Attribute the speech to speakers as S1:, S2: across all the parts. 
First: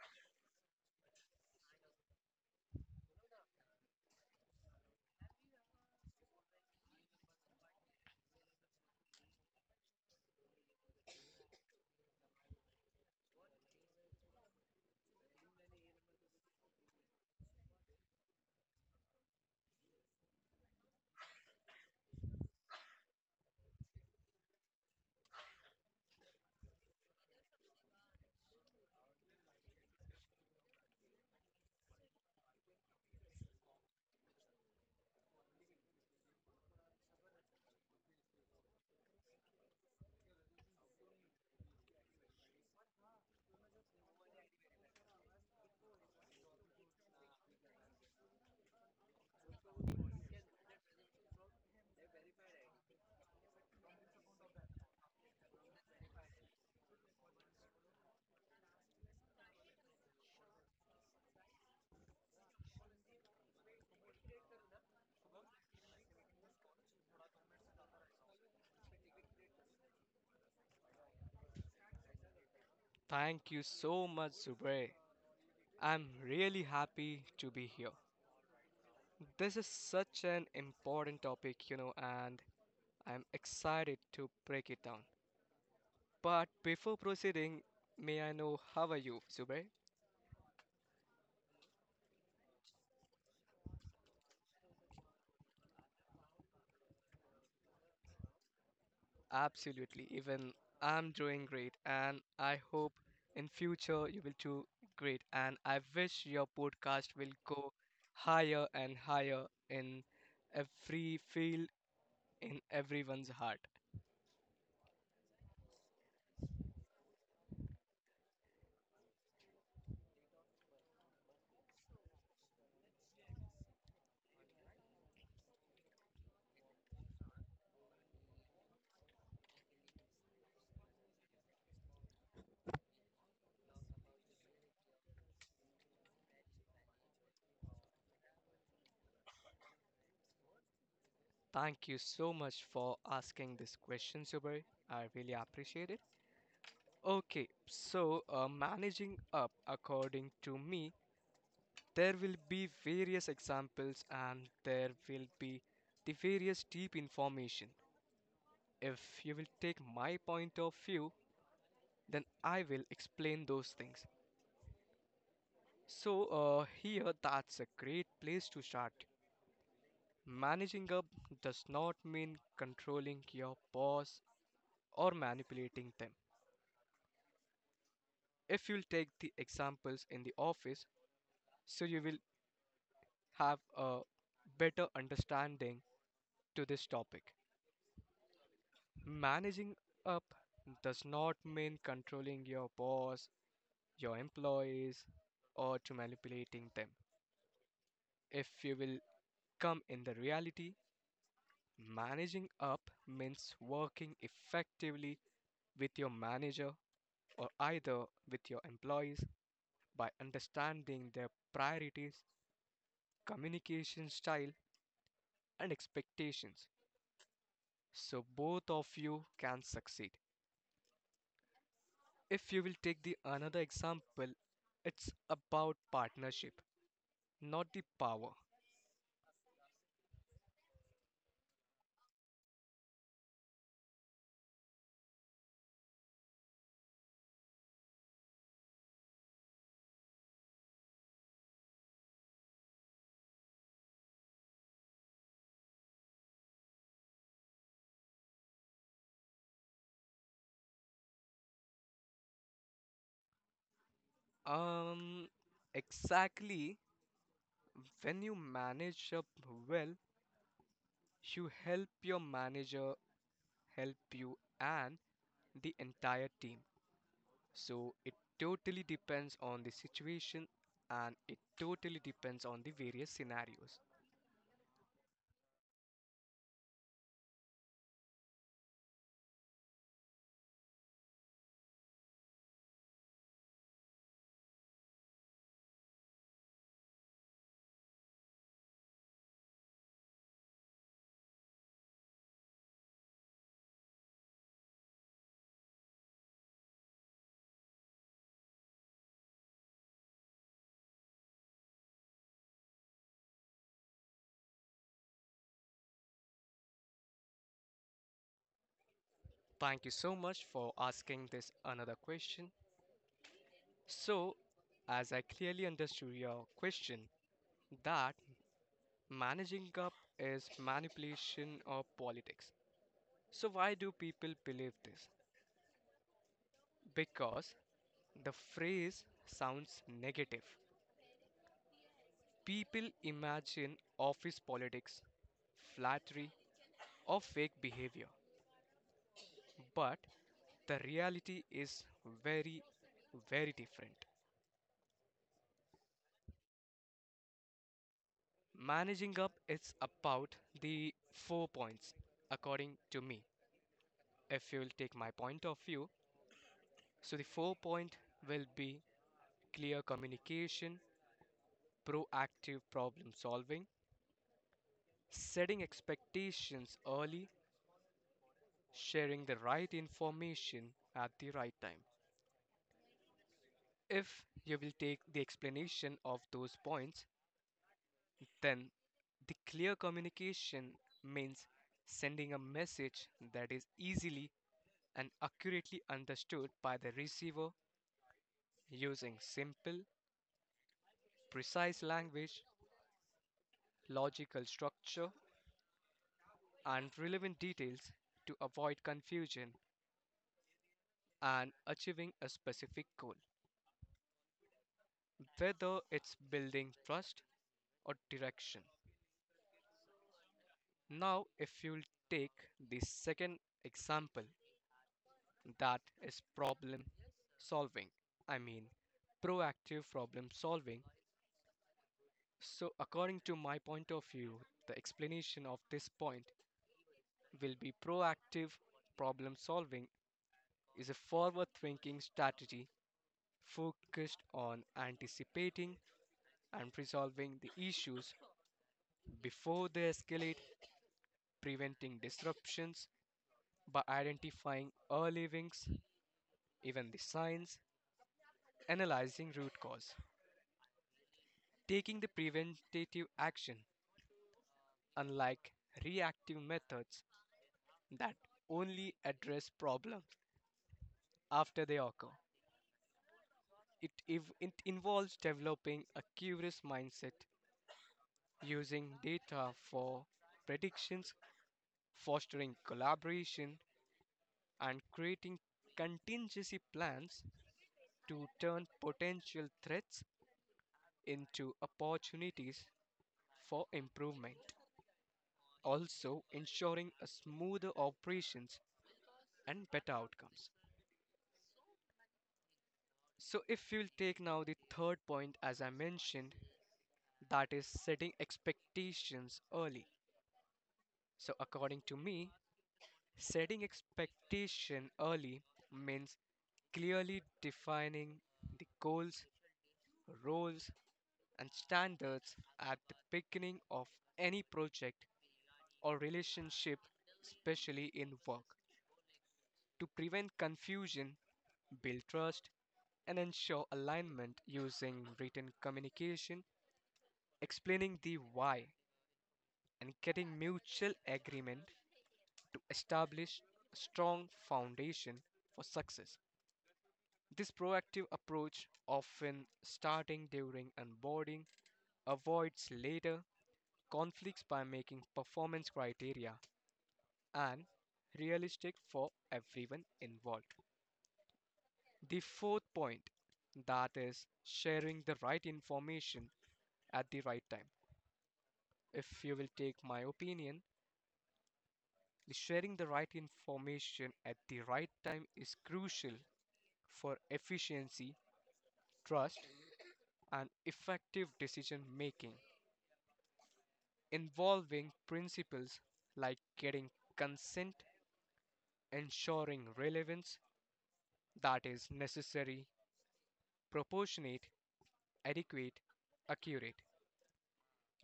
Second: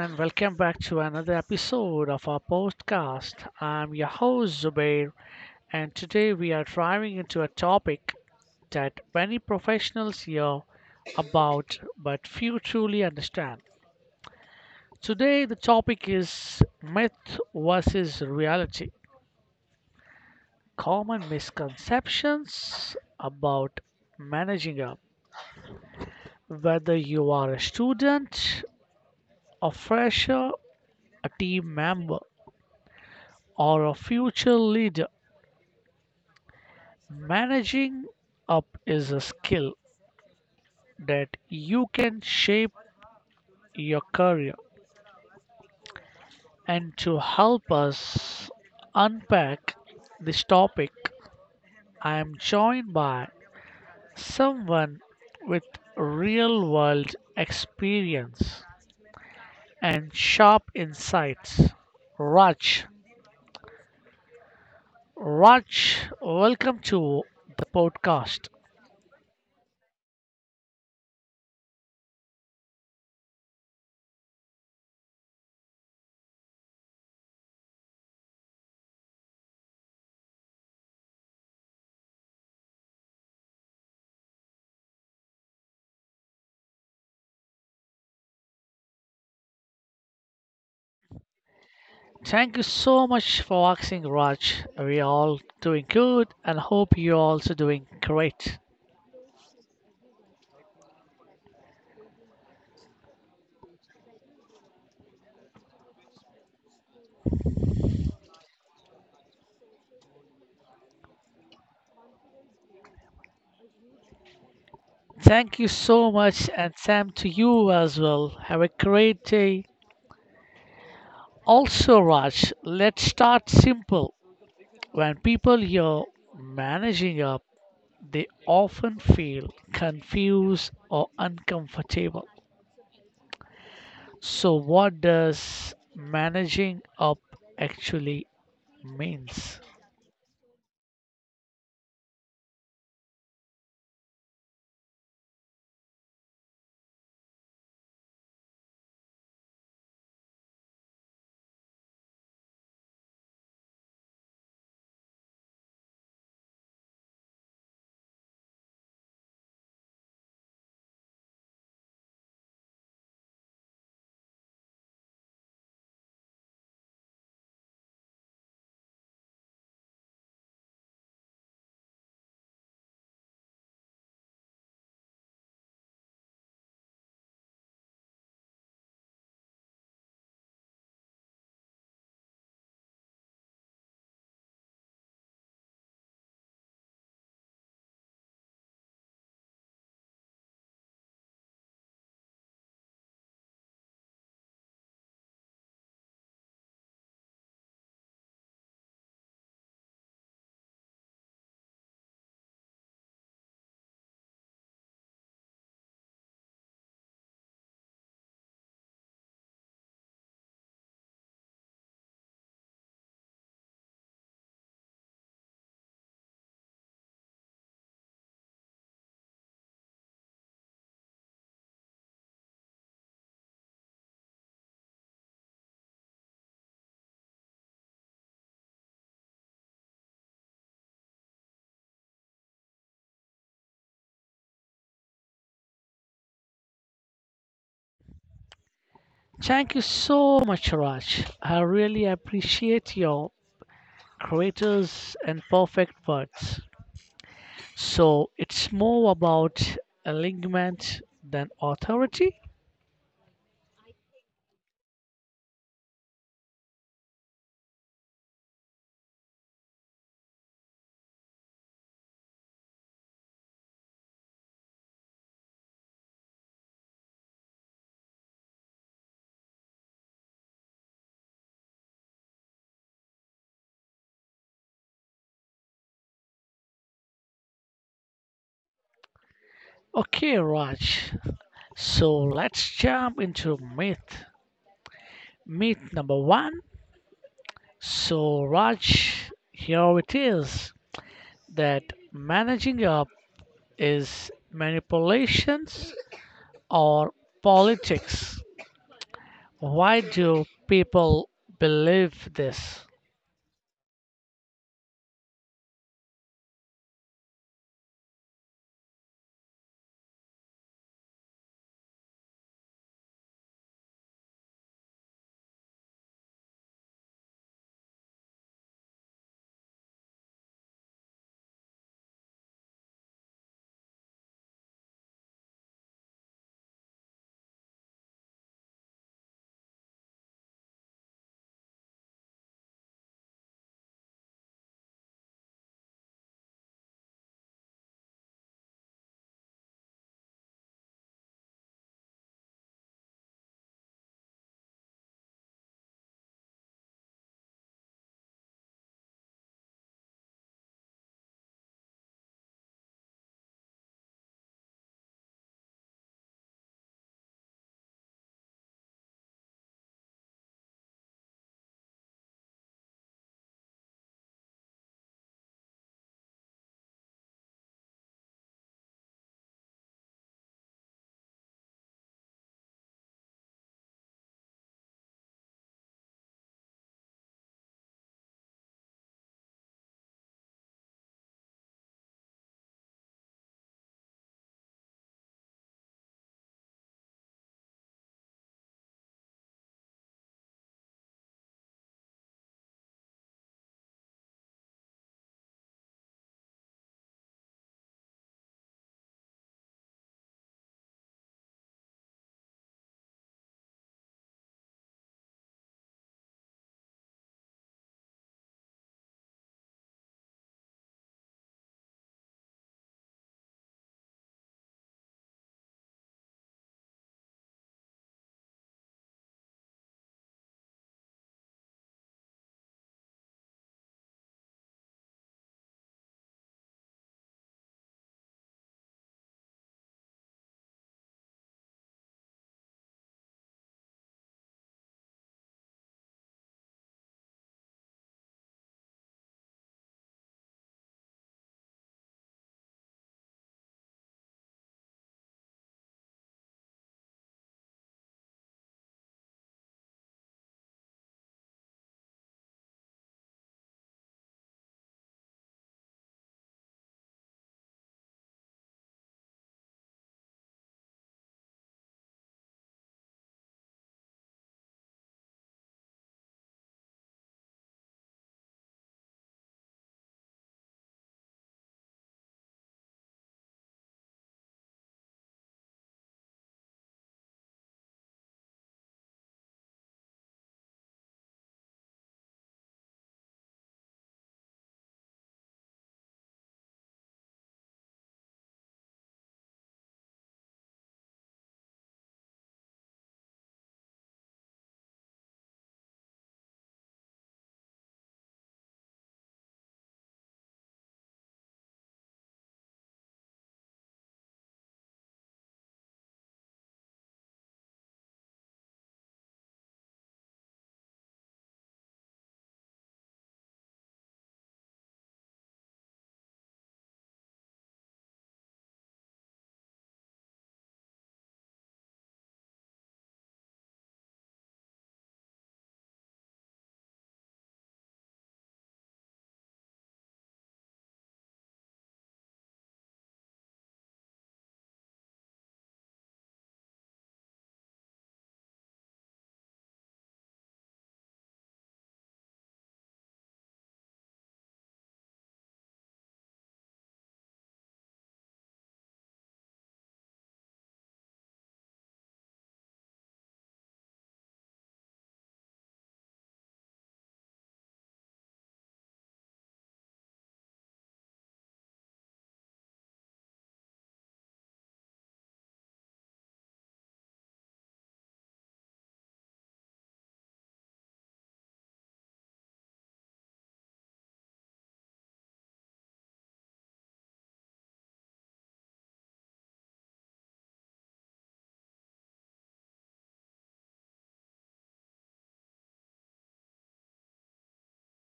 S1: and welcome back to another episode of our podcast. I'm your host, Zubair, and today we are driving into a topic that many professionals hear about but few truly understand. Today, the topic is myth versus reality, common misconceptions about managing up, whether you are a student, a fresher, a team member, or a future leader. Managing up is a skill that you can shape your career. And to help us unpack this topic, I am joined by someone with real world experience and sharp insights. Raj. Raj, welcome to the podcast.
S2: Thank you so much, Zubray. I'm really happy to be here. This is such an important topic, and I'm excited to break it down. But before proceeding, may I know how are you, Zubray?
S1: Thank you so much for asking, Raj. We all doing good and hope you're also doing great.
S2: Absolutely, even I'm doing great, and I hope in future you will do great. And I wish your podcast will go higher and higher in every field, in everyone's heart.
S1: Thank you so much, and Sam to you as well. Have a great day. Also, Raj, let's start simple. When people hear managing up, they often feel confused or uncomfortable. So, what does managing up actually means?
S2: Thank you so much for asking this question, Zubair. I really appreciate it. Okay, so managing up, according to me, there will be various examples and there will be the various deep information. If you will take my point of view, then I will explain those things. So, here that's a great place to start. Managing up does not mean controlling your boss or manipulating them. If you'll take the examples in the office, so you will have a better understanding to this topic. Managing up does not mean controlling your boss, your employees, or to manipulating them. If you will come in the reality, managing up means working effectively with your manager or either with your employees by understanding their priorities, communication style, and expectations, so both of you can succeed. If you will take the another example, it's about partnership, not the power.
S1: Thank you so much, Raj. I really appreciate your creators and perfect words. So it's more about alignment than authority.
S2: Um, exactly when you manage up well, you help your manager help you and the entire team. So it totally depends on the situation and it totally depends on the various scenarios.
S1: Okay, Raj. So let's jump into myth. Myth number one. So, Raj, here it is that managing up is manipulations or politics. Why do people believe this?
S2: Thank you so much for asking this another question. So, as I clearly understood your question, that managing up is manipulation of politics. So, why do people believe this? Because the phrase sounds negative. People imagine office politics, flattery, or fake behavior. But the reality is very, very different. Managing up is about the four points, according to me. If you'll take my point of view, so the four point will be clear communication, proactive problem solving, setting expectations early, sharing the right information at the right time. If you will take the explanation of those points, then the clear communication means sending a message that is easily and accurately understood by the receiver using simple, precise language, logical structure, and relevant details to avoid confusion and achieving a specific goal, whether it's building trust or direction. Now, if you'll take the second example, that is problem solving. I mean, proactive problem solving. So, according to my point of view, the explanation of this point will be proactive problem solving is a forward thinking strategy focused on anticipating and resolving the issues before they escalate, preventing disruptions by identifying early wings, even the signs, analyzing root cause, taking the preventative action, unlike reactive methods that only address problems after they occur. It involves developing a curious mindset, using data for predictions, fostering collaboration, and creating contingency plans to turn potential threats into opportunities for improvement, also ensuring a smoother operations and better outcomes. So, if you'll take now the third point, as I mentioned, that is setting expectations early. So, according to me, setting expectation early means clearly defining the goals, roles, and standards at the beginning of any project or relationship, especially in work, to prevent confusion, build trust, and ensure alignment using written communication, explaining the why, and getting mutual agreement to establish a strong foundation for success. This proactive approach, often starting during onboarding, avoids later conflicts by making performance criteria and realistic for everyone involved. The fourth point that is sharing the right information at the right time. If you will take my opinion, the sharing the right information at the right time is crucial for efficiency, trust, and effective decision making, involving principles like getting consent, ensuring relevance that is necessary, proportionate, adequate, accurate,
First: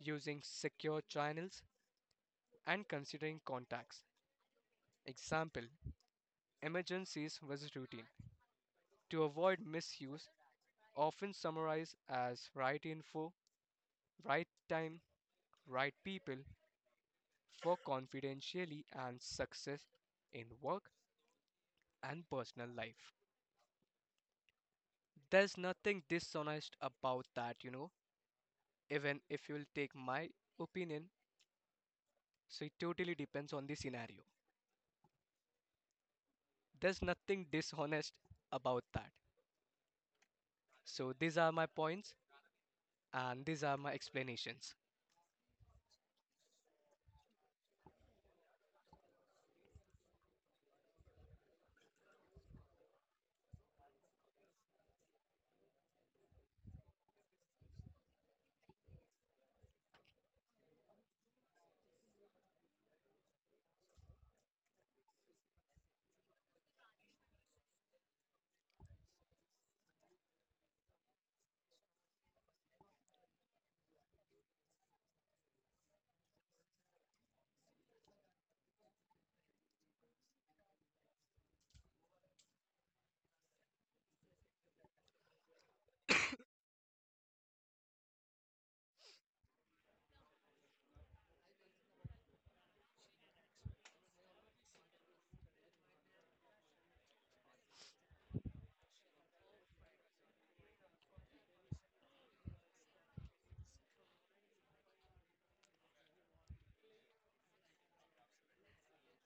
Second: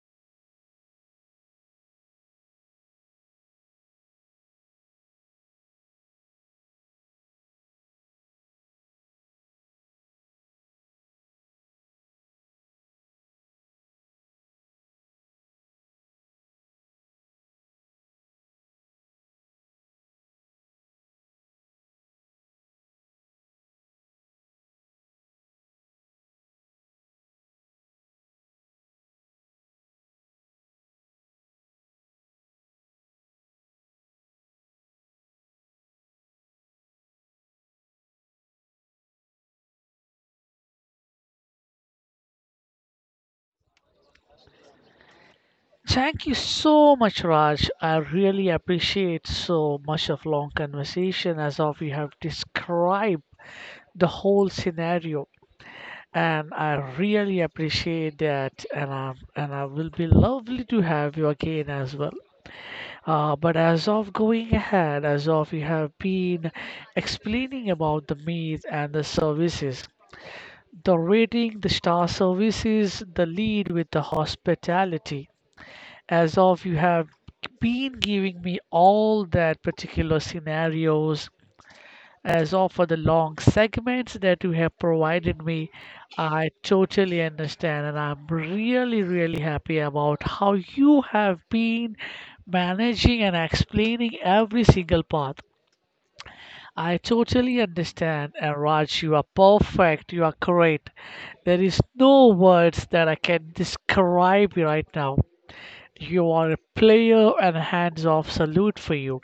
S2: using secure channels, and considering contacts. Example Emergencies was routine. To avoid misuse, often summarized as right info, right time, right people, work confidentially and success in work and personal life. There's nothing dishonest about that. Even if you'll take my opinion, so it totally depends on the scenario. There's nothing dishonest about that. So these are my points and these are my explanations.
S1: Thank you so much, Raj. I really appreciate so much of long conversation as of you have described the whole scenario, and I really appreciate that. And I will be lovely to have you again as well. But as of going ahead, as of you have been explaining about the meat and the services. The rating the star services, the lead with the hospitality, as of you have been giving me all that particular scenarios, as of for the long segments that you have provided me. I totally understand, and I'm really, really happy about how you have been managing and explaining every single part. I totally understand. And Raj, you are perfect. You are correct. There is no words that I can describe you right now. You are a player and hands off salute for you.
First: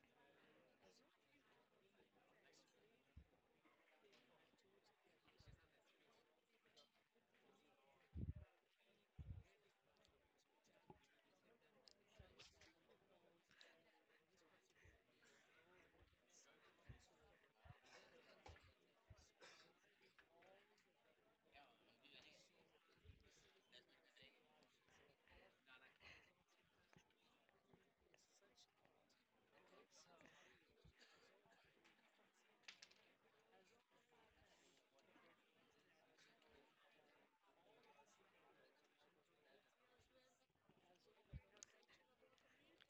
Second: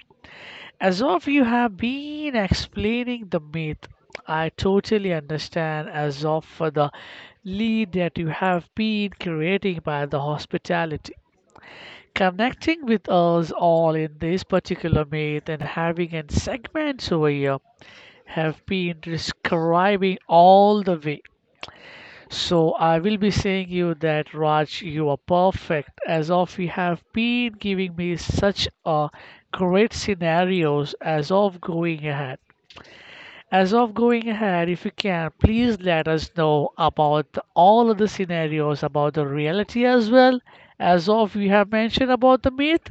S1: As of you have been explaining the myth, I totally understand as of for the lead that you have been creating by the hospitality. Connecting with us all in this particular myth and having a segments over here have been describing all the way. So I will be saying you that Raj, you are perfect as of you have been giving me such a great scenarios as of going ahead. As of going ahead, if you can, please let us know about all of the scenarios about the reality as well as of you have mentioned about the myth.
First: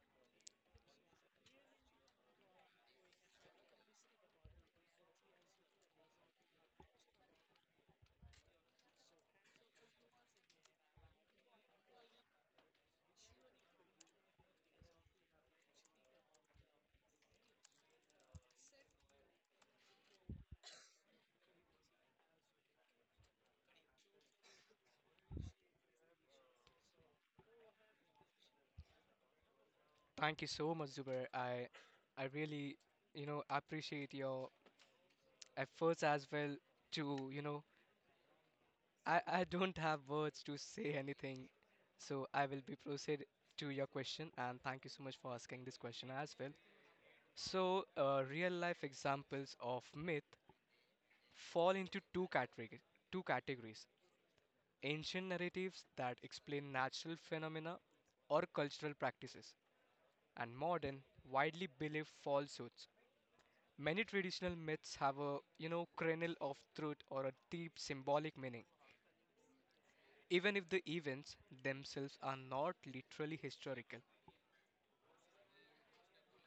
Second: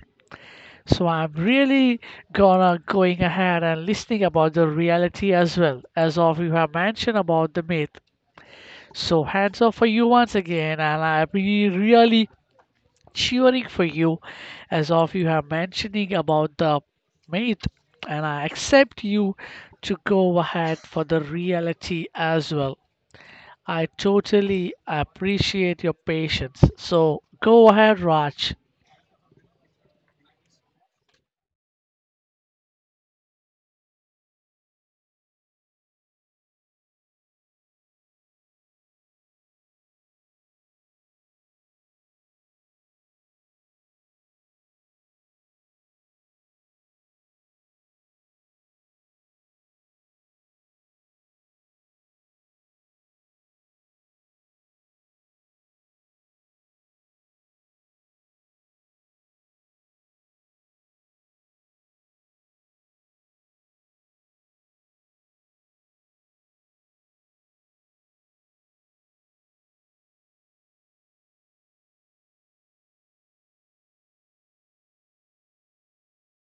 S1: So I'm really gonna going ahead and listening about the reality as well as of you have mentioned about the myth. So hands up for you once again, and I'll be really cheering for you as of you have mentioning about the myth, and I accept you to go ahead for the reality as well. I totally appreciate your patience. So go ahead, Raj.
S2: Thank you so much, Zubair. I really, appreciate your efforts as well to, I don't have words to say anything, so I will be proceed to your question and thank you so much for asking this question as well. So, real life examples of myth fall into two categories: ancient narratives that explain natural phenomena or cultural practices, and modern, widely believed falsehoods. Many traditional myths have a kernel of truth or a deep symbolic meaning even if the events themselves are not literally historical.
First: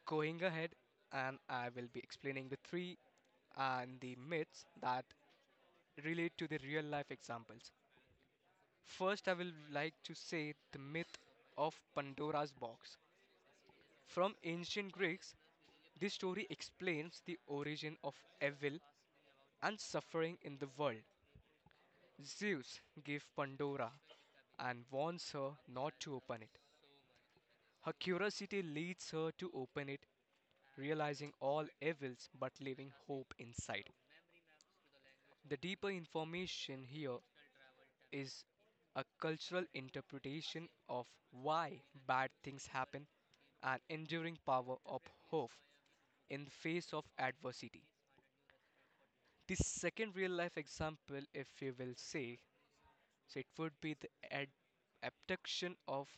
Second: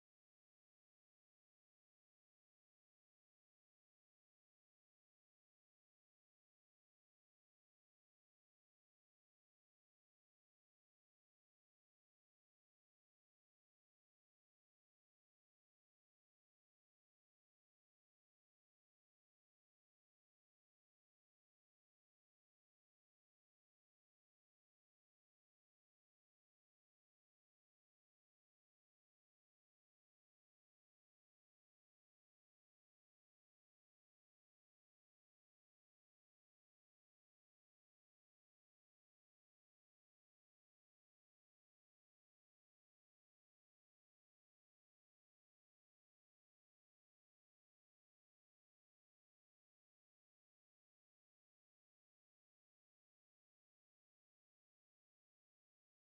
S2: Going ahead, and I will be explaining the three and the myths that relate to the real life examples. First, I will like to say the myth of Pandora's box. From ancient Greeks, this story explains the origin of evil and suffering in the world. Zeus gave Pandora and warns her not to open it. Her curiosity leads her to open it, realizing all evils but leaving hope inside. The deeper information here is a cultural interpretation of why bad things happen and enduring power of hope in the face of adversity. The second real life example, if you will say, so it would be the abduction of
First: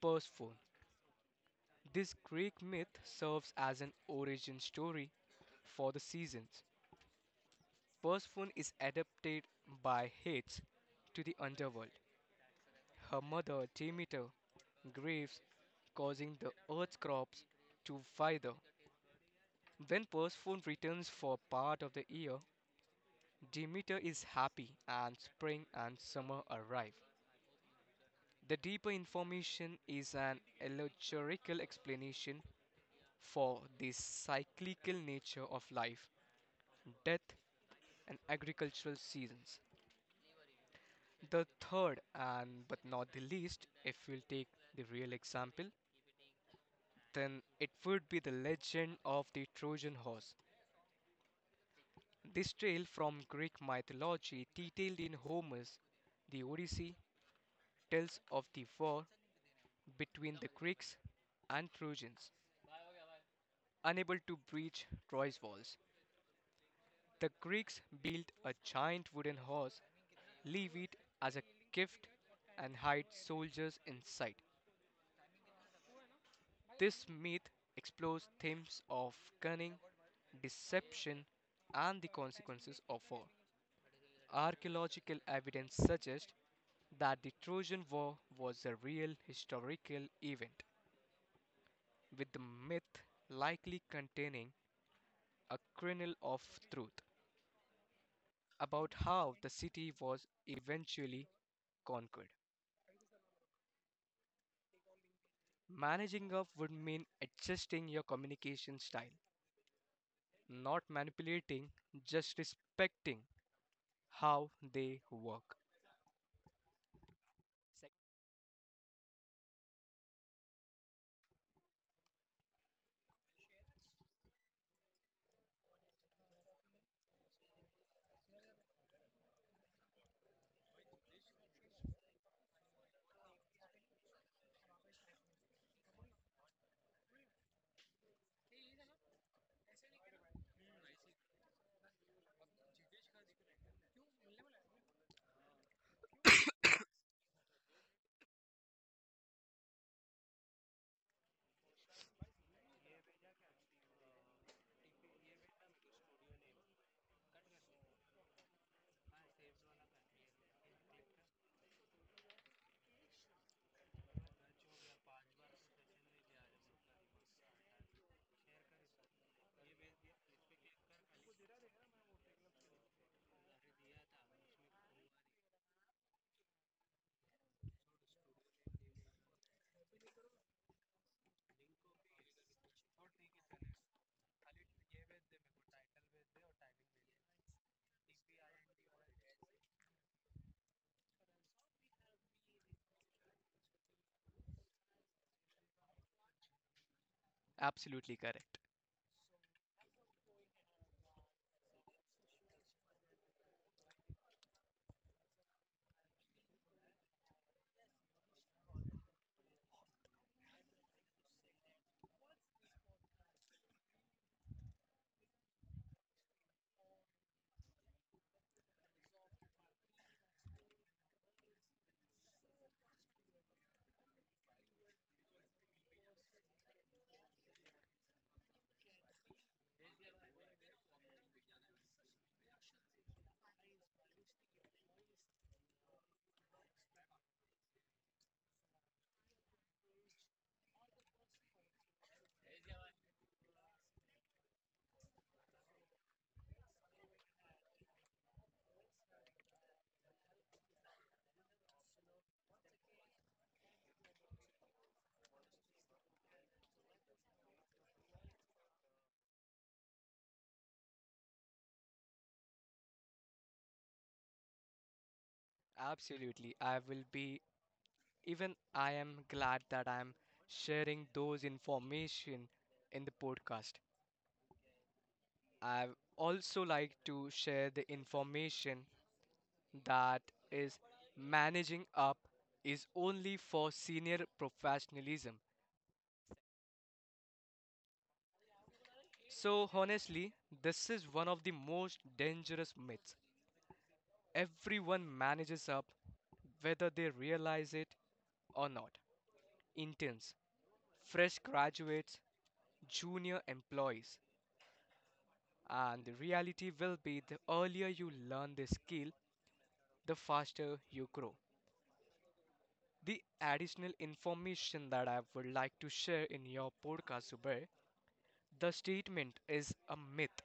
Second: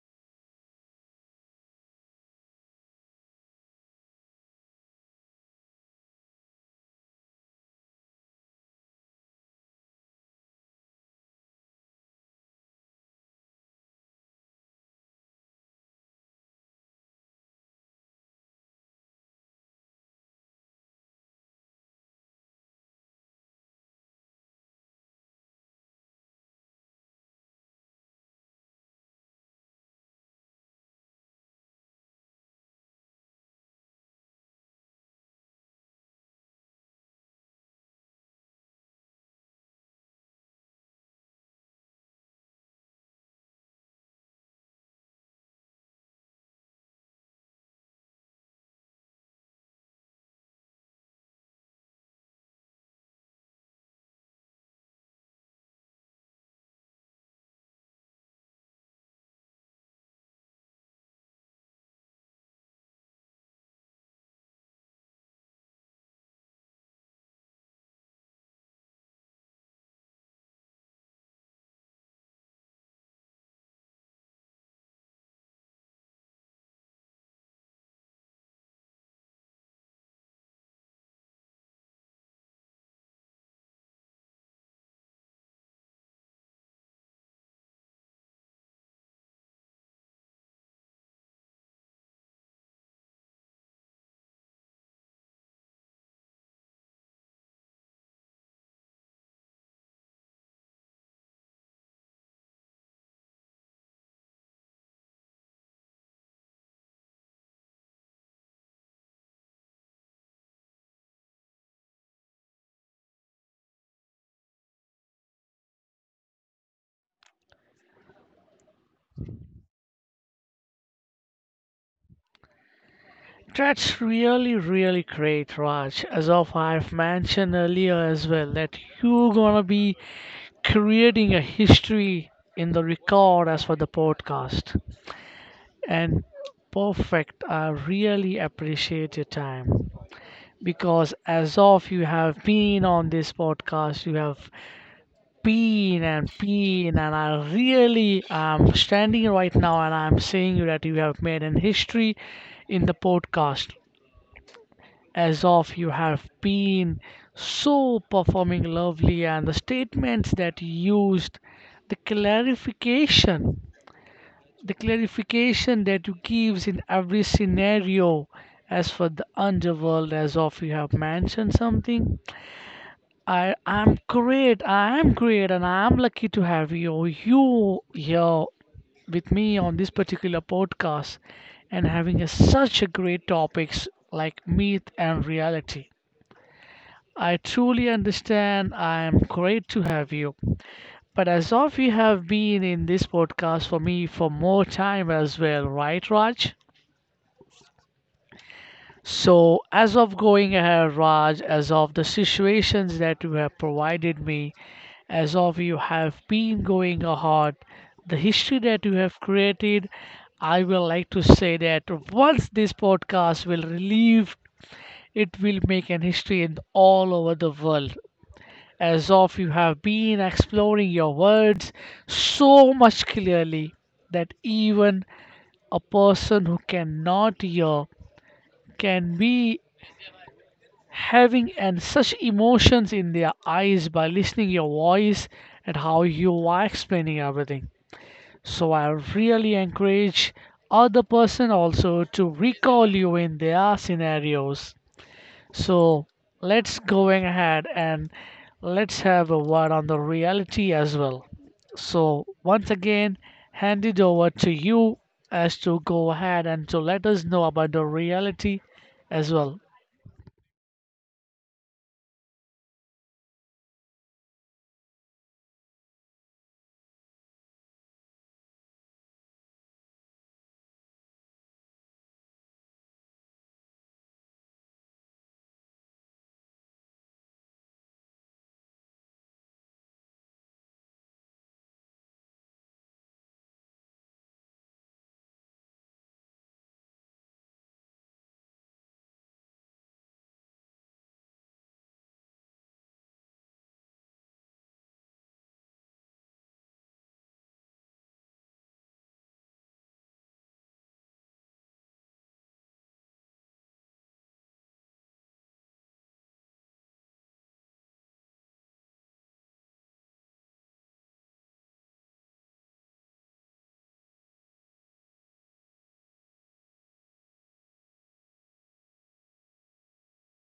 S2: Persephone. This Greek myth serves as an origin story for the seasons. Persephone is adopted by Hades to the underworld. Her mother, Demeter, grieves, causing the earth's crops to wither. When Persephone returns for part of the year, Demeter is happy and spring and summer arrive. The deeper information is an allegorical explanation for the cyclical nature of life, death, and agricultural seasons. The third, and but not the least, if we'll take the real example, then it would be the legend of the Trojan horse. This tale from Greek mythology, detailed in Homer's The Odyssey, tells of the war between the Greeks and Trojans, unable to breach Troy's walls. The Greeks built a giant wooden horse, leave it as a gift, and hide soldiers inside. This myth explores themes of cunning, deception, and the consequences of war. Archaeological evidence suggests that the Trojan War was a real historical event, with the myth likely containing a kernel of truth about how the city was eventually conquered. Managing up would mean adjusting your communication style, not manipulating, just respecting how they work.
S1: That's really, really great, Raj. As of I've mentioned earlier as well, that you're gonna be creating a history in the record as for the podcast. And perfect. I really appreciate your time because as of you have been on this podcast, you have been, and I really am standing right now and I'm saying you that you have made an history in the podcast. As of you have been so performing lovely and the statements that you used, the clarification the clarification that you gives in every scenario as for the underworld as of you have mentioned something. I am great and I'm lucky to have you here with me on this particular podcast and having a, such a great topics like myth and reality. I truly understand. I am great to have you. But as of you have been in this podcast for me for more time as well, right, Raj?
S2: Absolutely correct.
S1: So, as of going ahead, Raj, as of the situations that you have provided me, as of you have been going ahead, the history that you have created, I will like to say that once this podcast will relieve, it will make an history in all over the world as of you have been exploring your words so much clearly that even a person who cannot hear can be having and such emotions in their eyes by listening your voice and how you are explaining everything. So I really encourage other person also to recall you in their scenarios. So let's going ahead and let's have a word on the reality as well. So once again, hand it over to you as to go ahead and to let us know about the reality as well.
S2: Absolutely. I will be, even I am glad that I am sharing those information in the podcast. I also like to share the information that is managing up is only for senior professionalism. So, honestly, this is one of the most dangerous myths. Everyone manages up, whether they realize it or not. Interns, fresh graduates, junior employees. And the reality will be the earlier you learn this skill, the faster you grow. The additional information that I would like to share in your podcast, Zubair, the statement is a myth,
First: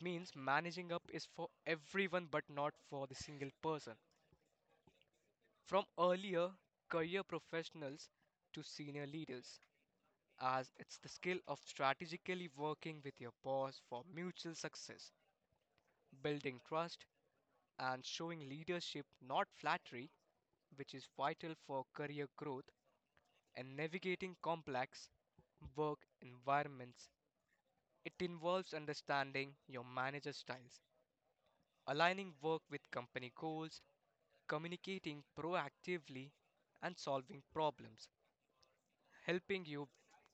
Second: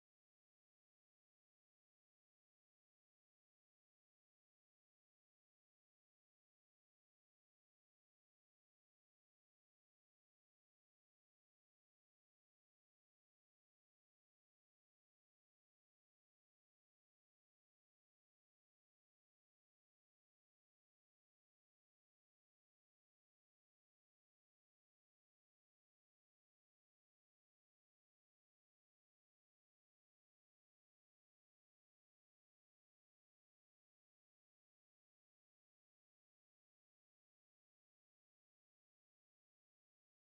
S2: means managing up is for everyone but not for the single person. From earlier career professionals to senior leaders, as it's the skill of strategically working with your boss for mutual success, building trust, and showing leadership, not flattery, which is vital for career growth and navigating complex work environments. It involves understanding your manager styles, aligning work with company goals, communicating proactively, and solving problems, helping you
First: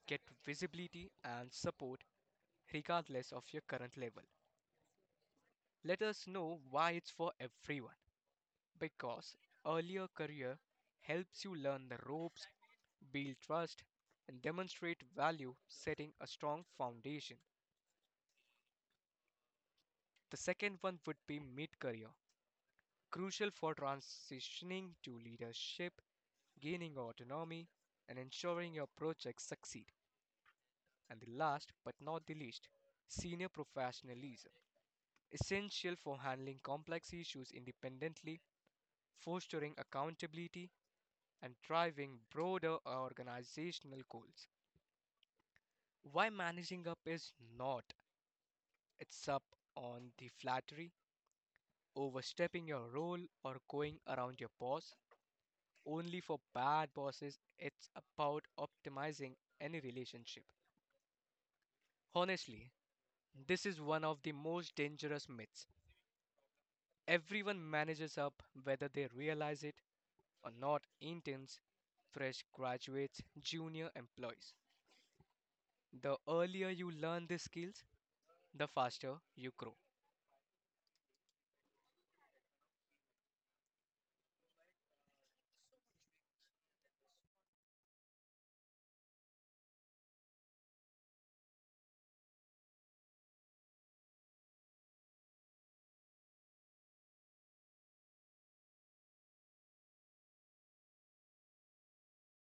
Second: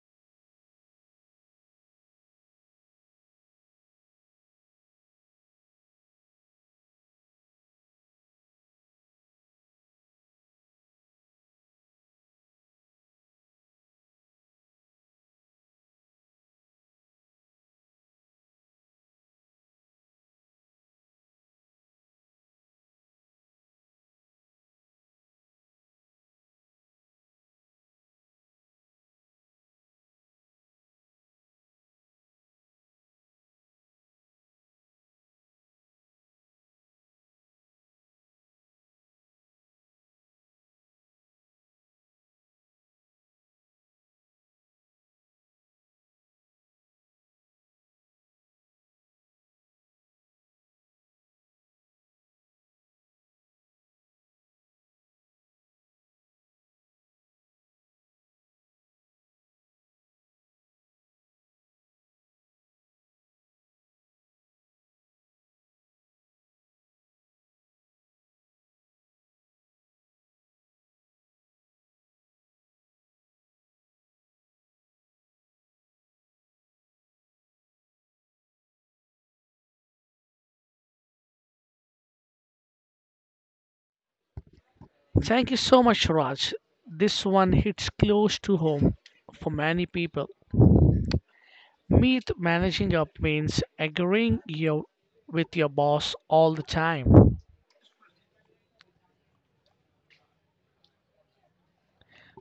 S2: get visibility and support regardless of your current level. Let us know why it's for everyone. Because earlier career helps you learn the ropes, build trust, and demonstrate value, setting a strong foundation. The second one would be mid career, crucial for transitioning to leadership, gaining autonomy, and ensuring your projects succeed. And the last but not the least, senior professionalism, essential for handling complex issues independently, fostering accountability, and driving broader organizational goals. Why managing up is not it's up on the flattery, overstepping your role, or going around your boss, only for bad bosses, it's about optimizing any relationship. Honestly, this is one of the most dangerous myths. Everyone manages up whether they realize it or not interns, fresh graduates, junior employees. The earlier you learn these skills, the faster you grow.
S1: Thank you so much, Raj. This one hits close to home for many people. Meet managing up means agreeing you with your boss all the time.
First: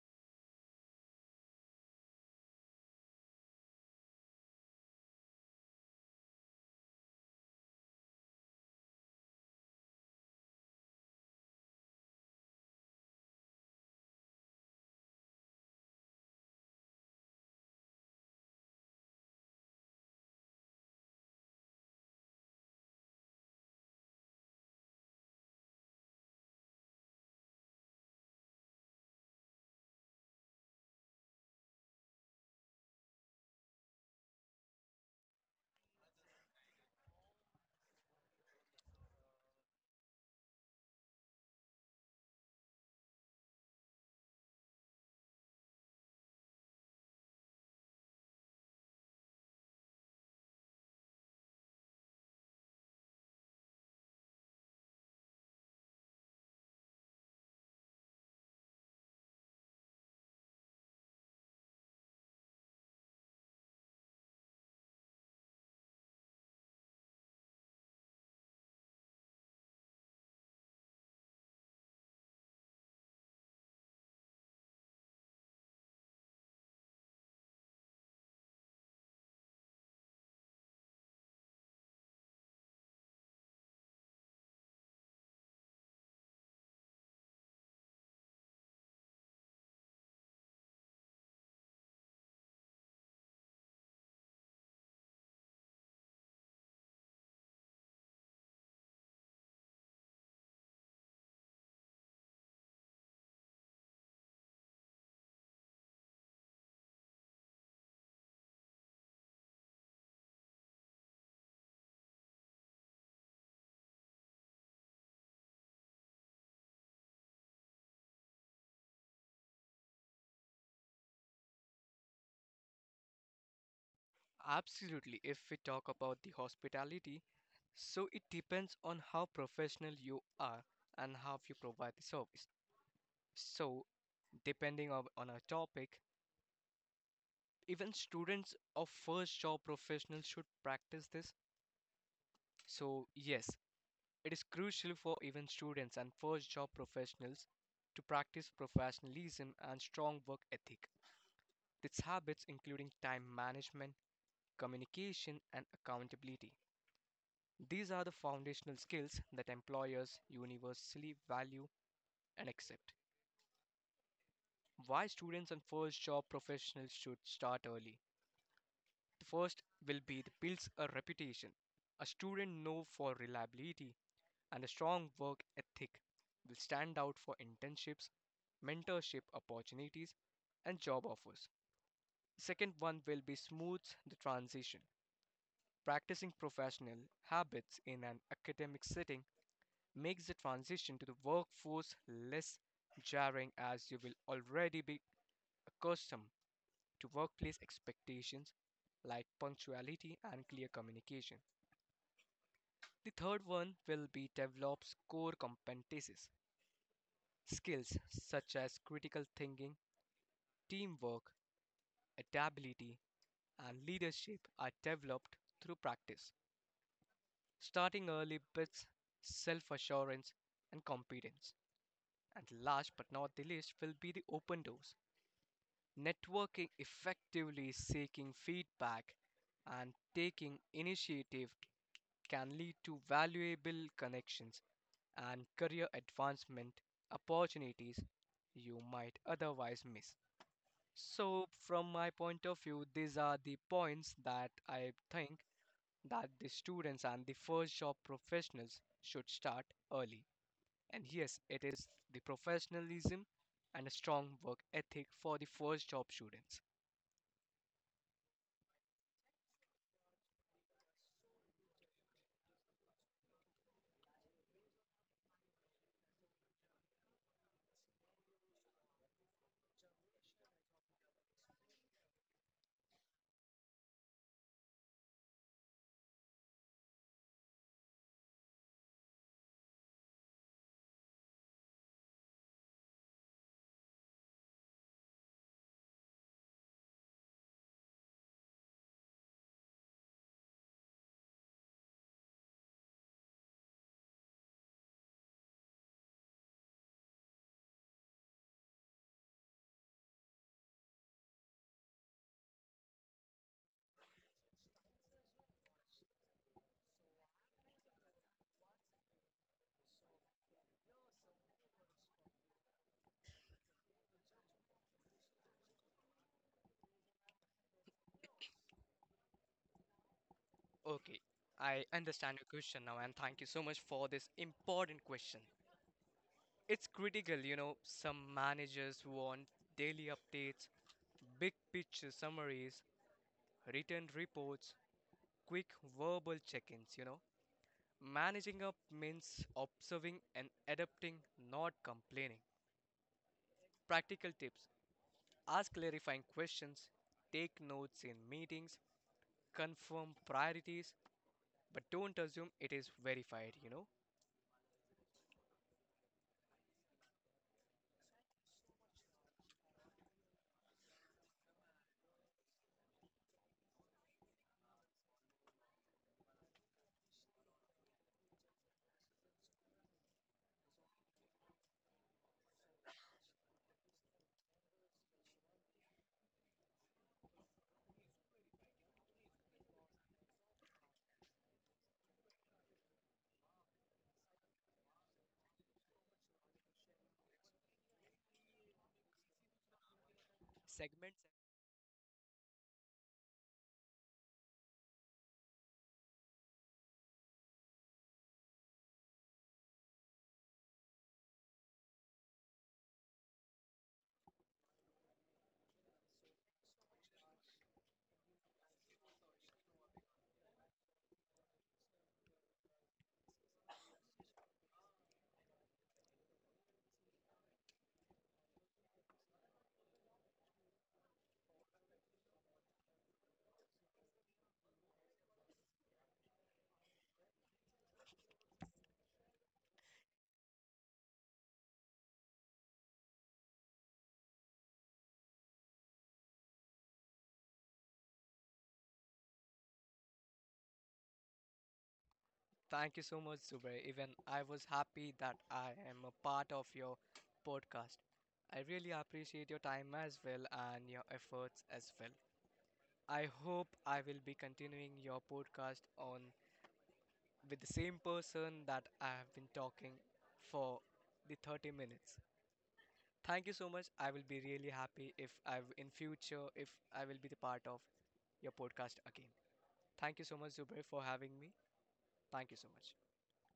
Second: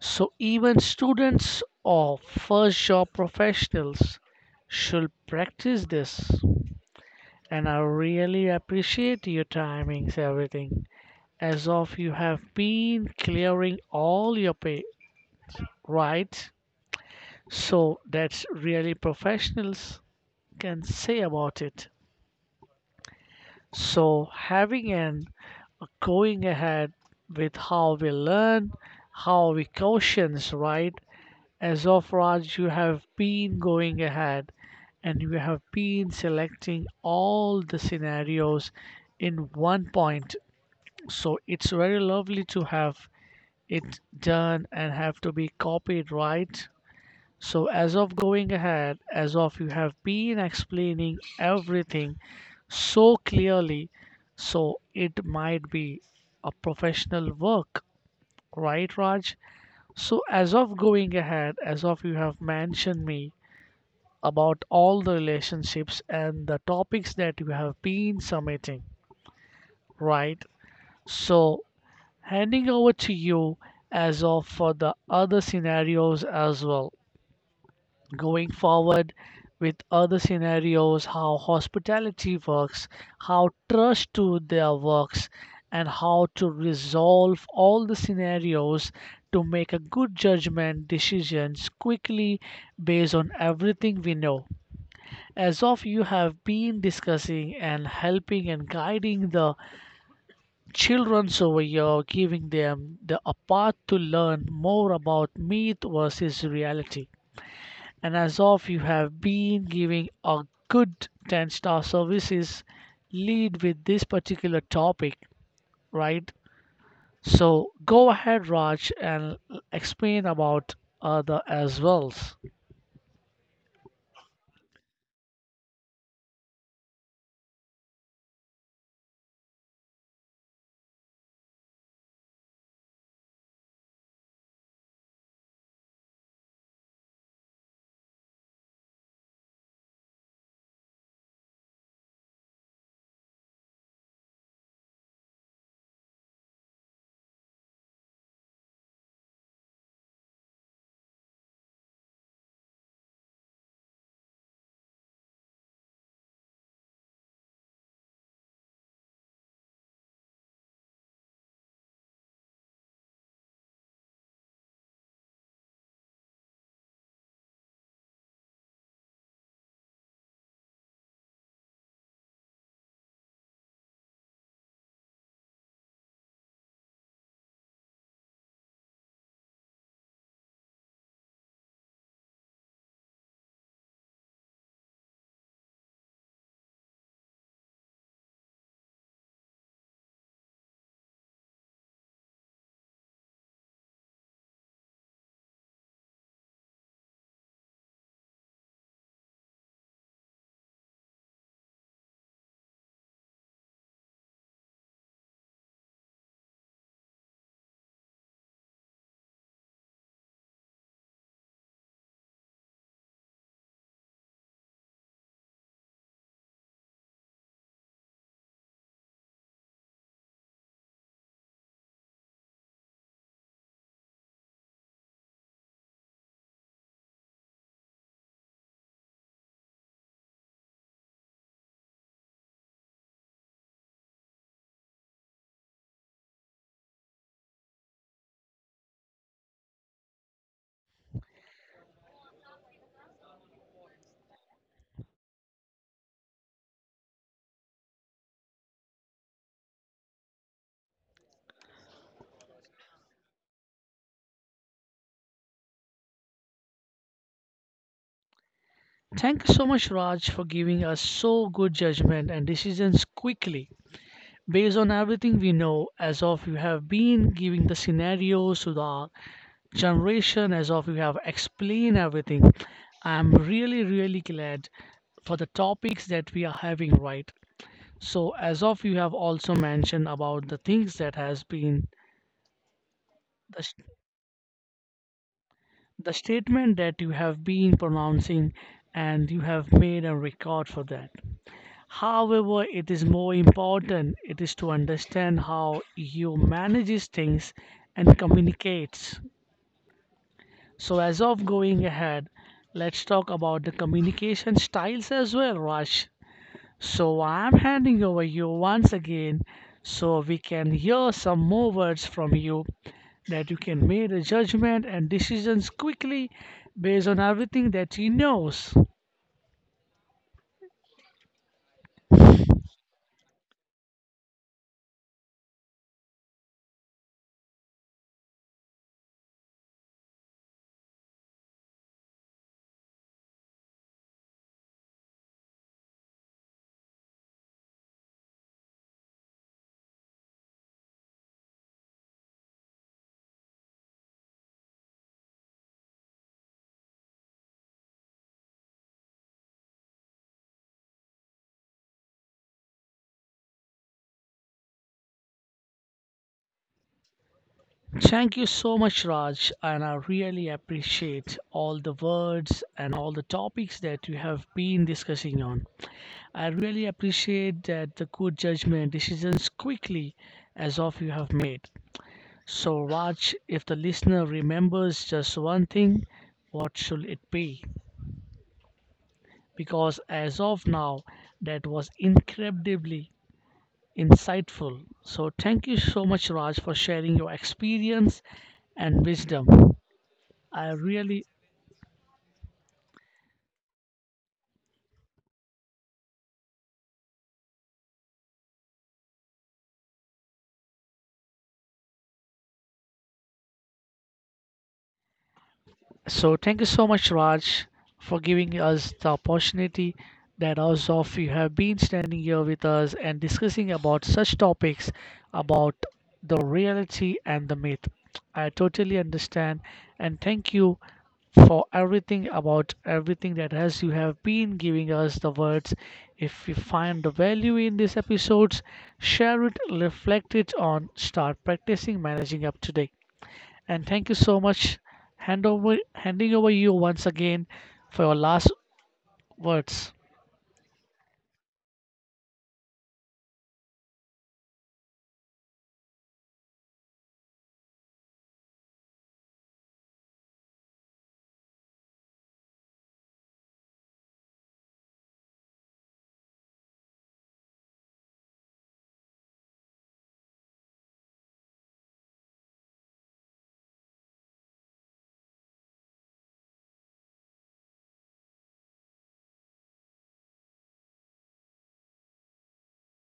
S1: So even students or first job professionals should practice this. And I really appreciate your timings, everything. As of you have been clearing all your pay, right? So that's really professionals can say about it. So having and going ahead with how we learn, how we cautions, right? As of Raj, you have been going ahead and you have been selecting all the scenarios in one point. So it's very lovely to have it done and have to be copied, right? So as of going ahead, as of you have been explaining everything so clearly, so it might be a professional work, right, Raj? So as of going ahead, as of you have mentioned me, about all the relationships and the topics that you have been submitting, right? So, handing over to you as of for the other scenarios as well. Going forward with other scenarios, how hospitality works, how trust to their works, and how to resolve all the scenarios to make a good judgment decisions quickly based on everything we know. As of you have been discussing and helping and guiding the children over here, giving them the a path to learn more about myth versus reality. And as of you have been giving a good 10-star services lead with this particular topic, right? So go ahead, Raj, and explain about other as well.
S2: Absolutely, if we talk about the hospitality, so it depends on how professional you are and how you provide the service. So, depending on our topic, even students of first job professionals should practice this. So, yes, it is crucial for even students and first job professionals to practice professionalism and strong work ethic. Its habits, including time management, communication, and accountability. These are the foundational skills that employers universally value and accept. Why students and first job professionals should start early. The first will be the builds a reputation, a student known for reliability, and a strong work ethic will stand out for internships, mentorship opportunities, and job offers. The second one will be smooths the transition. Practicing professional habits in an academic setting makes the transition to the workforce less jarring as you will already be accustomed to workplace expectations like punctuality and clear communication. The third one will be develops core competencies, skills such as critical thinking, teamwork, adaptability, and leadership are developed through practice, starting early with self assurance and competence. And last but not the least will be the open doors. Networking effectively, seeking feedback, and taking initiative can lead to valuable connections and career advancement opportunities you might otherwise miss. So, from my point of view, these are the points that I think that the students and the first job professionals should start early. And yes, it is the professionalism and a strong work ethic for the first job students.
S1: Thank you so much, Raj, for giving us so good judgment and decisions quickly. Based on everything we know, as of you have been giving the scenarios to the generation, as of you have explained everything, I'm really, really glad for the topics that we are having right. So, as of you have also mentioned about the things that has been the, s- the statement that you have been pronouncing and you have made a record for that. However, it is more important it is to understand how you manages things and communicates. So as of going ahead, let's talk about the communication styles as well, Raj. So I'm handing over you once again so we can hear some more words from you that you can make a judgment and decisions quickly based on everything that he knows.
S2: Okay, I understand your question now, and thank you so much for this important question. It's critical, some managers want daily updates, big picture summaries, written reports, quick verbal check ins. You know. Managing up means observing and adapting, not complaining. Practical tips ask clarifying questions, take notes in meetings, confirm priorities, but don't assume it is verified.
S1: Thank you so much, Raj, and I really appreciate all the words and all the topics that you have been discussing on. I really appreciate that the good judgment decisions quickly as of you have made. So, Raj, if the listener remembers just one thing, what should it be? Because as of now, that was incredibly insightful. So, thank you so much, Raj, for sharing your experience and wisdom. I
S2: Segment.
S1: really. So thank you so much, Raj, for giving us the opportunity that as of you have been standing here with us and discussing about such topics about the reality and the myth. I totally understand and thank you for everything about everything that has you have been giving us the words. If you find the value in these episodes, share it, reflect it on, start practicing managing up today and thank you so much. Hand over, handing over you once again for your last words.
S2: Thank you so much, Zubair. Even I was happy that I am a part of your podcast. I really appreciate your time as well and your efforts as well. I hope I will be continuing your podcast on with the same person that I have been talking for the 30 minutes. Thank you so much. I will be really happy if I in future if I will be the part of your podcast again. Thank you so much, Zubair, for having me. Thank you so much.